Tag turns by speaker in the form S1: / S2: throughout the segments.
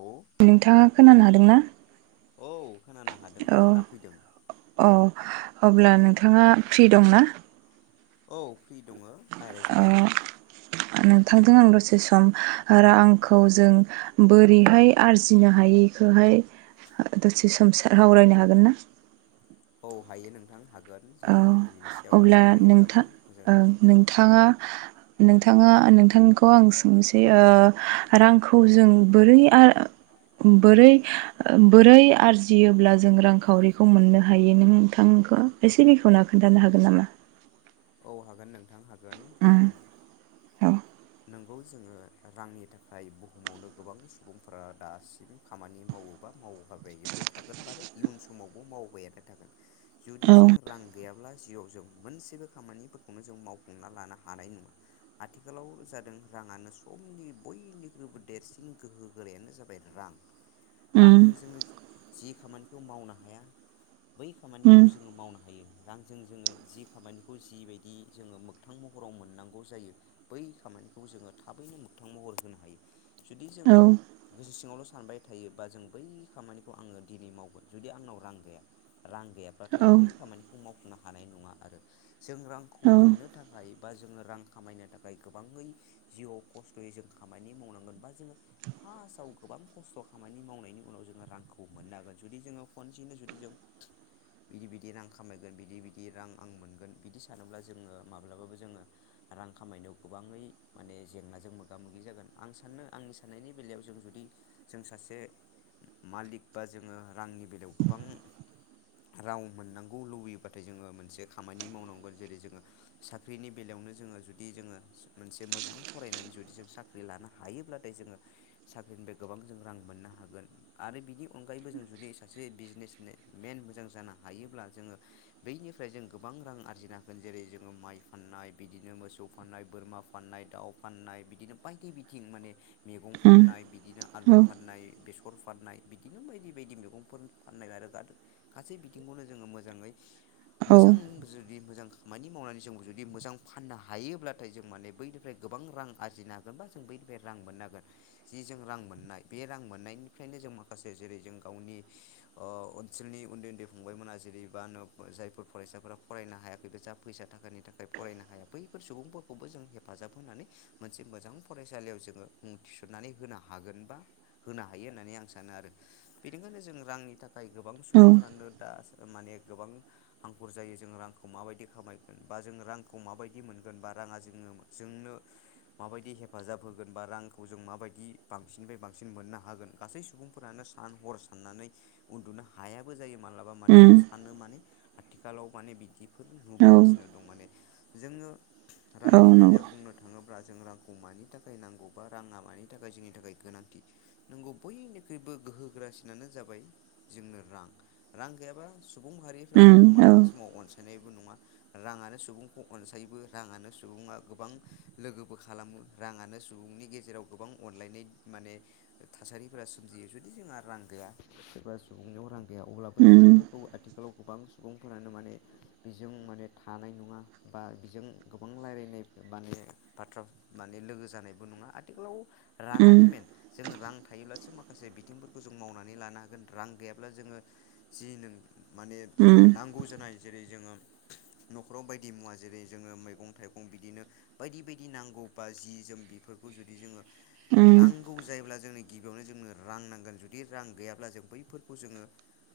S1: औ
S2: नोंथाङा खोनानो हादोंना?
S1: औ खोनानो हादों
S2: औ
S1: खोनाफैदों
S2: औ अब्ला नोंथां नोंथाङा फ्रि दं ना?
S1: औ फ्रि दङ रायज्लायजागोन
S2: जों आं दसे सम रांखौ जों बोरैहाय आरजिनो हायो बेखौहाय दसे सम सा हावरायनो हागोन ना?
S1: औ हायो नोंथां हागोन।
S2: औ
S1: जोङो बिनि सायाव
S2: अब्ला नोंथा
S1: सावरायोब्लाबो मोजां
S2: ओं
S1: जागोन
S2: नोंथाङा नोंथाङा नोंथांखौ आं सोंनोसै ओ रांखौ जों बोरै आरो आर बोरै बोरै आरजियोब्ला जों रांखावरिखौ मोननो हायो नों थांखो एसे बेखेवना खोन्थानो हागोन नामा?
S1: औ हागोन नोंथां हागोन
S2: उम
S1: हागोन
S2: औ
S1: नोंगौ जोङो रांनि थाखाय बुहुमावनो गोबां सुबुंफोरा दासिम खामानि मावो बा मावहाबायबो थागोन बा इयुन समावबो मावबायानो थागोन जुदि
S2: औ
S1: जों रां गैयाब्ला जिउआव जों मोनसेबो खामानि फोरखौनो जों मावफुंना लानो हानाय नङा आथिखालाव जादों राङानो समनि बय निख्रुइबो देरसिन गोहो गोरायानो जाबाय रां
S2: उम
S1: रांजों जोङो जि खामानिखौ मावनो हाया बै खामानिखौ
S2: उम
S1: जोङो मावनो हायो रांजों जोङो जि खामानि [inaudible] [inaudible] सानबाय
S2: औ
S1: थायोबा जों बै खामानिखौ आङो दिनै मावगोन जुदि आंनाव रां गैया रां गैयाब्लाथाय आं
S2: औ
S1: बै खामानिखौ मावफुंनो हानाय नङा आरो जों रांखौ
S2: औ
S1: मोननो थाखाय बा जोङो रां खामायनो थाखाय गोबाङै जिउआव खस्थ'यै जों खामानि मावनांगोन बा जोङो फासआव गोबां खस्थ' खामानि मावनायनि उनाव जोङो रांखौ मोननो हागोन जुदि जोङो खनसेनो जुदि जों बिदि बिदि रां खामायगोन बिदि बिदि रां आं मोनगोन। बिदि सानोब्ला जोङो माब्लाबाबो जोङो रां खामायनायाव गोबाङै माने जेंनाजों मोगा मोगि जागोन आं सानो आंनि साननायनि बेलायाव जों जुदि जों सासे मालिक बा जोङो रांनि बेलायाव गोबां रां मोननांगौ लुबैयोबाथाय जोङो मोनसे खामानि मावनां गोन जेरै जोङो साख्रिनि बेलायावनो जोङो जुदि जोङो मोनसे मोजां फरायनानै जुदि जों साख्रि लानो हायोब्लाथाय जोङो साख्रिनिफ्राय गोबां जों रां मोननो हागोन आरो बिनि अनगायैबो जों जुदि सासे बिजनेस मेन मोजां जानो हायोब्ला जोङो बैनिफ्राय जों गोबां रां आरजिनो [unintelligible] जेरै जोङो माइ फाननाय बिदिनो मोसौ फाननाय बोरमा फाननाय दाउ फाननाय बिदिनो बायदि बिथिं माने मैंगं
S2: उम
S1: फाननाय बिदिनो आलु
S2: औ
S1: फनाय बे फोर फाननाय बिदिनो बायदि बायदि मैगंफोर फाननाय आरो गासै बिथिंखौनो जोङो मोजाङै
S2: औ
S1: मोजां मोजां खामानि मावनानै जों जुदि मोजां फाननो हायोब्लाथाय जों माने बैनिफ्राय गोबां रां आरजिनो हा बा जों बै बे रां मोनांगोन जि जों रां मोननाय बे रां मोननायनिफ्रायनो जों माखसे जेरै जों गावनि नि ओ ओनसोलनि उन्दै उन्दै फंबायमोना जेरैबा जायफोर फरायसाफोरा फरायनो हायाखै बे जा फैसा थाखानि थाखाय फरायनो हाया बैफोर सुबुंफोरखौबो जों हेफाजाब होनानै मोनसे मोजां फरायसालियाव जोङो मुं थिसननानै होनो हागोन बा होनो हायो होननानै आं सानो आरो बेनिखायनो जों रांनि थाखाय गोबां
S2: औ
S1: सुबुंफ्रानो दा माने गोबां हांखुर जायो जों रांखौ माबायदि खामायगोन बा जों रांखौ माबायदि मोनगोन बा राङा जोङो जोंनो माबायदि हेफाजाब होगोन बा रांखौ जों माबायदि बांसिननिफ्राय बांसिन मोननो हागोन गासै सुबुंफोरानो सा न हर साननानै उन्दुनो हायाबो जायो मालाबा माने
S2: उम
S1: सानो माने आथिखालाव माने बिदिफोर
S2: औ
S1: नुबोगासिनो दं माने जोङो
S2: औ
S1: रांनि
S2: नंगौ
S1: बेलायाव बुंनो थाङोब्ला जों रांखौ मानि थाखाय नांगौ बा राङा मानि थाखाय जोंनि थाखाय गोनांथि नोंगौ बयनिख्रुइबो गोहोग्रासिनानो जाबाय जोंनो रां रां गैयाबा सुबुं माहारिफ्रा
S2: उम
S1: नोंखौ
S2: औ
S1: मालाबा स माव अनसायनायबो नङा राङानो सुबुंखौ अनसायोबो राङानो सुबुङा गोबां लोगोबो खालामो राङानो सुबुंनि गेजेराव गोबां अनलायनाय माने थासारिफोरा सोमजियो जुदि जोंहा रां गैया सोरबा सुबुंनियाव रां गैया अब्ला बै
S2: उम
S1: सुबुंफोरखौ आथिखालाव गोबां सुबुंफोरा माने बेजों माने थानाय नङा बा बेजों गोबां रायज्लानाय माने बाथ्रा माने लोगो जानायबो नङा आथिखालाव
S2: उम
S1: राङानो मेन जों रां थायोब्लासो माखासे बिथिंफोरखौ जों मावनानै लानो हागोन रां गैयाब्ला जोङो जि नों माने
S2: उम
S1: नांगौ जानाय जेरै जोङो न'खराव बायदि मुवा जेरै जोङो मैगं थाइगं बिदिनो बायदि बायदि नांगौबा जि जोम फोरखौ जुदि जोङो
S2: उम
S1: नांगौ जायोब्ला जोंनि गिबियावनो जोंनो रां नांगोन जुदि रां गैयाब्ला जों बैफोरखौ जोङो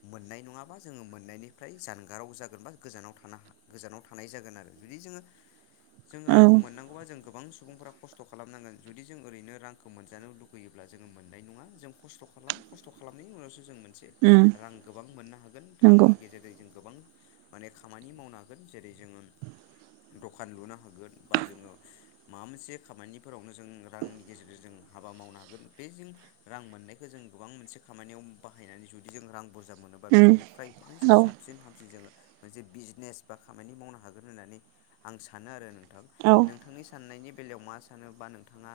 S1: मोननाय नङाबा जोङो मोननायनिफ्राय जानगाराव जागोन बा गोजानाव थानो गोजानाव थानाय जागोन आरो जुदि जोङो। जों रांखौ
S2: औ
S1: मोननांगौबा जों गोबां सुबुंफोरा खस्थ' खालामनांगोन जुदि जों ओरैनो रांखौ मोनजानो लुगैयोब्ला जोङो मोननाय नङा जों खस्थ' खालाम खस्थ' खालामनायनि उनावसो जों मोनसे
S2: उम
S1: रां गोबां मोननो हागोन
S2: नंगौ
S1: रांनि गेजेरजों जों गोबां माने खामानि मावनो हागोन जेरै जोङो दखान लुनो हागोन बा जोङो माबा मोनसे खामानिफोरावनो जों रांनि गेजेरजों हाबा मावनो हागोन बे जों रां मोननायखौ जों गोबां मोनसे खामानियाव बाहायनानै जुदि जों रां बुरजा मोनोबा बिनिफ्राय बांसिन
S2: औ
S1: साबसिन हाम जोङो मोनसे बिजनेस बा खामानि मावनो हागोन होननानै आं सानो आरो
S2: औ
S1: नोंथांनि साननायनि बेलायाव मा सानो बा नोंथाङा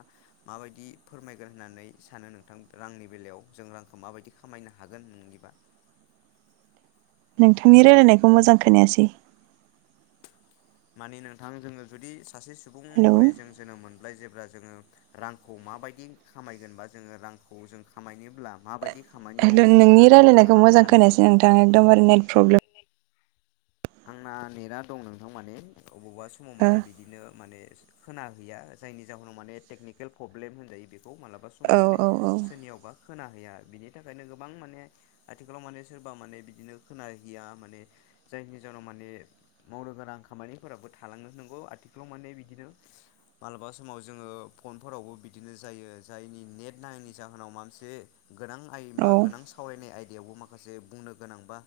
S1: मा बायदि फोरमायगोन होननानै सानो नोंथां रांनि बेलायाव जों रांखौ माबायदि खामायनो हागोन नोंनिबा?
S2: नोंथांनि रायलायनायखौ मोजां खोनायासै।
S1: माने नोंथां जोङो जुदि सासे सुबुं
S2: हेलौ
S1: महरै जों जोनोम मोन जेब्ला जोङो रांखौ माबायदि खामायगोनबा जोङो रांखौ जों खामायनोब्ला माबायदि खामानि
S2: हेल'
S1: मावनांगोन
S2: नोंनि
S1: होननानै
S2: रायलायनायखौ
S1: नोंथाङा
S2: मोजां
S1: सानो?
S2: खोनायासै नोंथाङा एकदमबारे नेट प्रब्लेम।
S1: आंना नेटा दं नोंथां माने अबावबा समाव माने बिदिनो माने। खोना हैैया जायनि जाहोनाव माने टेकनिकेल प्रब्लेम होनजायो बे खौ मालाबा समाव
S2: ओ
S1: माने
S2: औ
S1: सोरनियावबा खोनाहैया बिनि थाखायनो गोबां माने आथिखालाव माने सोरबा माने बिदिनो खोनााहैया माने जायनि जाहोनाव माने मावनो गोनां खामानिफोराबो थालांङो नोंगौ आथिखालाव माने बिदिनो माला बा समाव जोङो फनफोरावबो बिदिनो जायो जायनि नेट नाङैनि जाहोनाव माबा मोनसे गोनां आइ
S2: औ
S1: मा गोनां सावरायनाय आइ दायाव माखासे बुंनो गोनां बा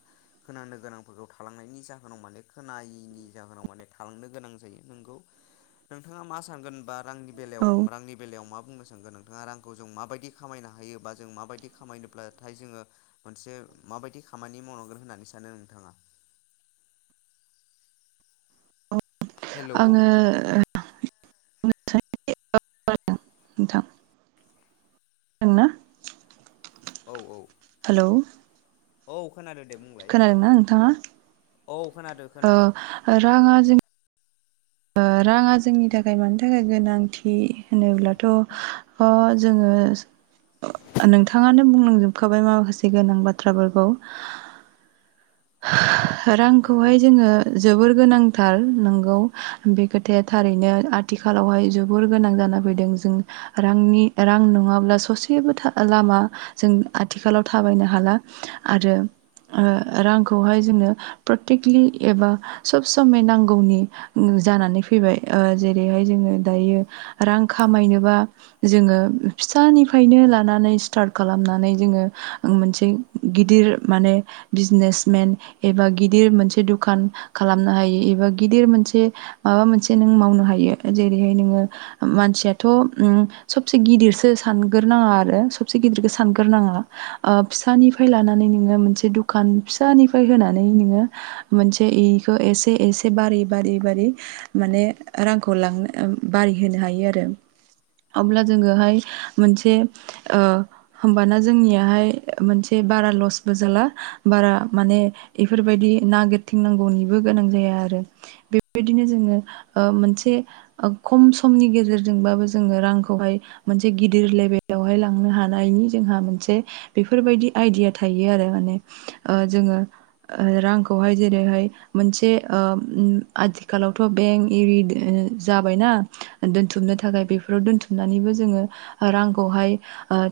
S1: खोनानो गोनांफोरखौ थालांनायनि जाहोनाव माने खोनायैनि जाहोनाव माने थालांनो गोनां जायो नोंगौ। नोंथाङा मा सानोगोन बा रां बेलायाव
S2: औ
S1: रांनि बेलायाव मा बुंनो सानगोन नोंथाङा रांखौ जों माबायदि खामायनो हायो बा जों माबायदि खामायनोब्लाथाय जोङो मोनसे माबायदि खामानि मावनांगोन होननानै सानो नोंथाङा
S2: [inaudible]
S1: हेलौ
S2: औ आङो ओ [unintelligible] नोंथां। खोनादोंना।
S1: औ औ।
S2: हेलौ।
S1: औ खोनादो दे बुंलाय
S2: खोनादोंना नोंथाङा?
S1: औ खोनादो
S2: औ
S1: खोनादो
S2: राङा जोंनि ओ राङा जोंनि थाखाय मानि थाखाय गोनांथि होनोब्लाथ' जोङो। [inaudible] नोंथाङानो बुंलांजोबखाबाय माखासे गोनां बाथ्राफोरखौ
S1: नोंगौ
S2: रांखौहाय जोङो जोबोर गोनां थार नंगौ बे खोथाया थारैनो आथिखालावहाय जोबोर गोनां जाना फैदों जों रांनि रां नङाब्ला ससेबो लामा जों आथिखालाव थाबायनो हाला। आरो ओ रां खौहाय जोंनो प्रटिकलि एबा सब समय नांगौ जानानै फैबाय। ओ जेरैहाय जोङो दायो रां खामायनोबा जोङो फिसानिफ्रायनो लानानै स्टार्ट खालामनानै जोङो मोनसे गिदिर माने बिजिनेस मेन एबा गिदिर मोनसे दखान खालामनो हायो एबा गिदिर मोनसे माबा मोनसे मावनो हायो जेरैहाय नोङो मानसियाथ' सबसे गिदिरसो सानग्रोनाङा नाङा आरो सबसे गिदिरखौ सानग्रो नाङा फिसानिफ्राय लानानै नोङो मोनसे दखान फि फिसानिफ्राय होनानै नोङो मोनसे इखौ एसे एसे बारि- बारि- बारि माने रांखौ लांनो बारि होनो हायो आरो अब्ला जोङोहाय मोनसे ओ होमबाना जोंनियाहाय मोनसे बारा लस बो जाला बारा माने इफोरबायदि नागिरथिंनांगौनिबो गोनां जाया आरो बेबायदिनो जोङो ओ मोनसे खम समनि गेजेरजोंबाबो जोङो रांखौहाय मोनसे गिदिर लेभेल यावहाय लांनो हानायनि जोंहा मोनसे बेफोरबायदि आइदिया थायो आरो माने ओ जोङो रांखौहाय जेरैहाय मोनसे ओ आथिखालावथ' बे बेंक इरि ओ जाबायना दोनथुमनो थाखाय बेफोराव दोनथुमनानैबो जोङो रां खौहाय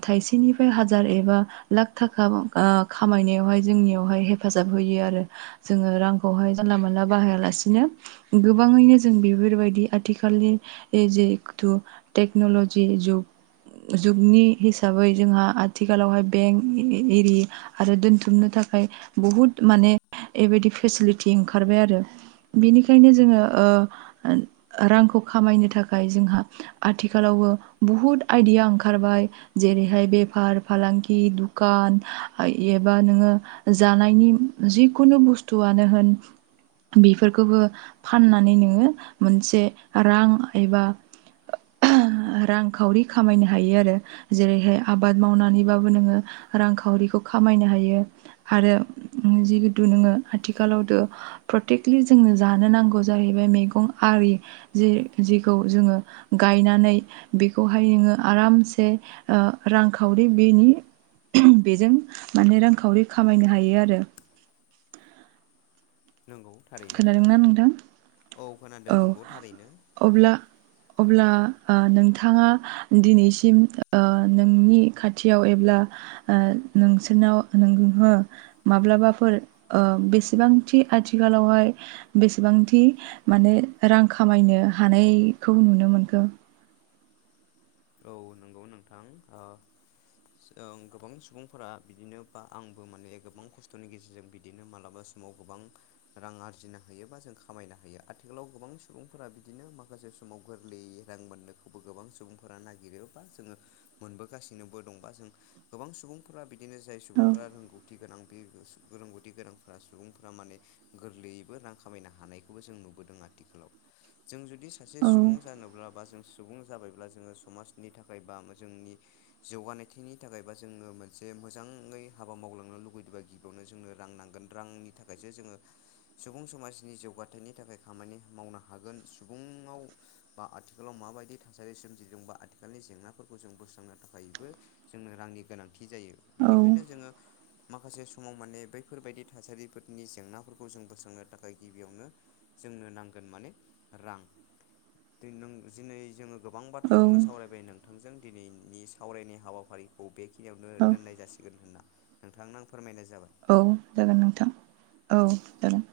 S2: थायसेनिफ्राय हाजार एबा लाख थाखा ओ खामायनायावहाय जोंनियाव हाय हेफाजाब होयो आरो जोङो रांखौहाय जानला मोनला बाहायालासेनो गोबां गोबाङैनो जों बेफोरबायदि आथिखालनि बे जेकथु टेक्न'लजि जुग जुगनि हिसाबै जोंहा आथिखालावहाय बेंक इरि आरो दोनथुमनो नि थाखाय बुहुद माने बेबायदि फेसिलिटि ओंखारबाय आरो बेनिखायनो जोङो रांखौ खामायनो थाखाय जोंहा आथिखालाव बुहुत आयडिया ओंखारबाय जेरैहाय बेफार फालांगि दुखान एबा नोङो जानायनि जिखुनु बुस्थुआनो होन बेफोरखौबो फाननानै नोङो मोनसे रां एबा रांखावरि खामायनो हायो आरो जेरैहाय आबाद मावनानैबाबो नोङो रांखावरिखौ खामायनो हायो आरो जिहेतु नोङो आथिखालावथ प्रटेकलि जोंनो जानो नांगौ जाहै मैगं आरि जे जेखौ जोङो गायनानै बेखौहाय नोङो आ आरामसे रांखावरि बेनि बेजों माने रांखावरि खामायनो हायो आरो
S1: नंगौ थारैनो
S2: खोनादोंना नोंथां
S1: औ खोनादों
S2: औ
S1: नंगौ थारैनो
S2: अब्ला अब्ला नोंथाङा दिनैसिम नोंनि खाथियाव एब्ला नोंसोरनाव नोंङो माब्लाबाफोर बेसेबांथि आथि आथिखालावहाय बेसेबांथि माने रां खामायनो हानायखौ नुनो मोनो दों
S1: औ नंगौ नोंथां औ गोबां सुबुंफोरा बिदिनो बा आंबो माने गोबां खस्थ'नि गेजेरजों बिदिनो मालाबा सम समाव गोबां रां आरजिनो हायो बा जों खामायनो हायो। आथिखालाव गोबां सुबुंफोरा बिदिनो माखासे बे समाव गोरलैयै रां मोननोखौबो गोबां सुबुं फोरा नागिरोबा जोङो मोनबोगासिनोबो दंबा जों गोबां सुबुंफोरा बिदि बिदिनो जाय
S2: औ
S1: सुबुंफोरा रोंगौथि गोनां बे रोंगौथि गोरांफ्रा सुबुंफ्रा माने गोरलैयैबो रां खामायनो हानायखौबो जों नुबोदों आ आथिखालाव जों जुदि सासे
S2: औ
S1: सुबुं जानोब्ला बा जों सुबुं जाबायब्ला जोङो समाजनि थाखाय बा जोंनि जौगानायथिनि थाखाय बा जोङो मोनसे मोजाङै हाबा मावलांनो लुुबैयोबा गिबियावनो जोंनो रां नांगोन। रांनि थाखायसो जोङो सुबुं समाजनि जौगाथायनि थाखाय खामानि मावनो हागोन सुबुंआव बा आथिखालाव माबायदि थासारि सोमजियो जोंबा आथिखालनि जेंनाफोरखौ जों बोस्रांनो थाखायबो जोंनो रांनि गोनांथि जायो
S2: औ
S1: बेनिखायनो जोङो माखासे समाव माने बैफोरबायदि थासारिफोरनि जेंनाफोरखौ जों बोस्रांनो थाखाय गिबियावनो जोंनो नांगोन माने रां। दिनों जिनै जोङो गोबां
S2: औ
S1: खोथाखौनो सावरायबाय नोंथांजों दिनैनि सावरायनाय हाबाफारिखौ बे बखिनियावनो
S2: औ
S1: दोननाय जासिगोन होना नोंथां आं फोरमायनाय जाबाय।
S2: औ जागोन नोंथां औ जागोन।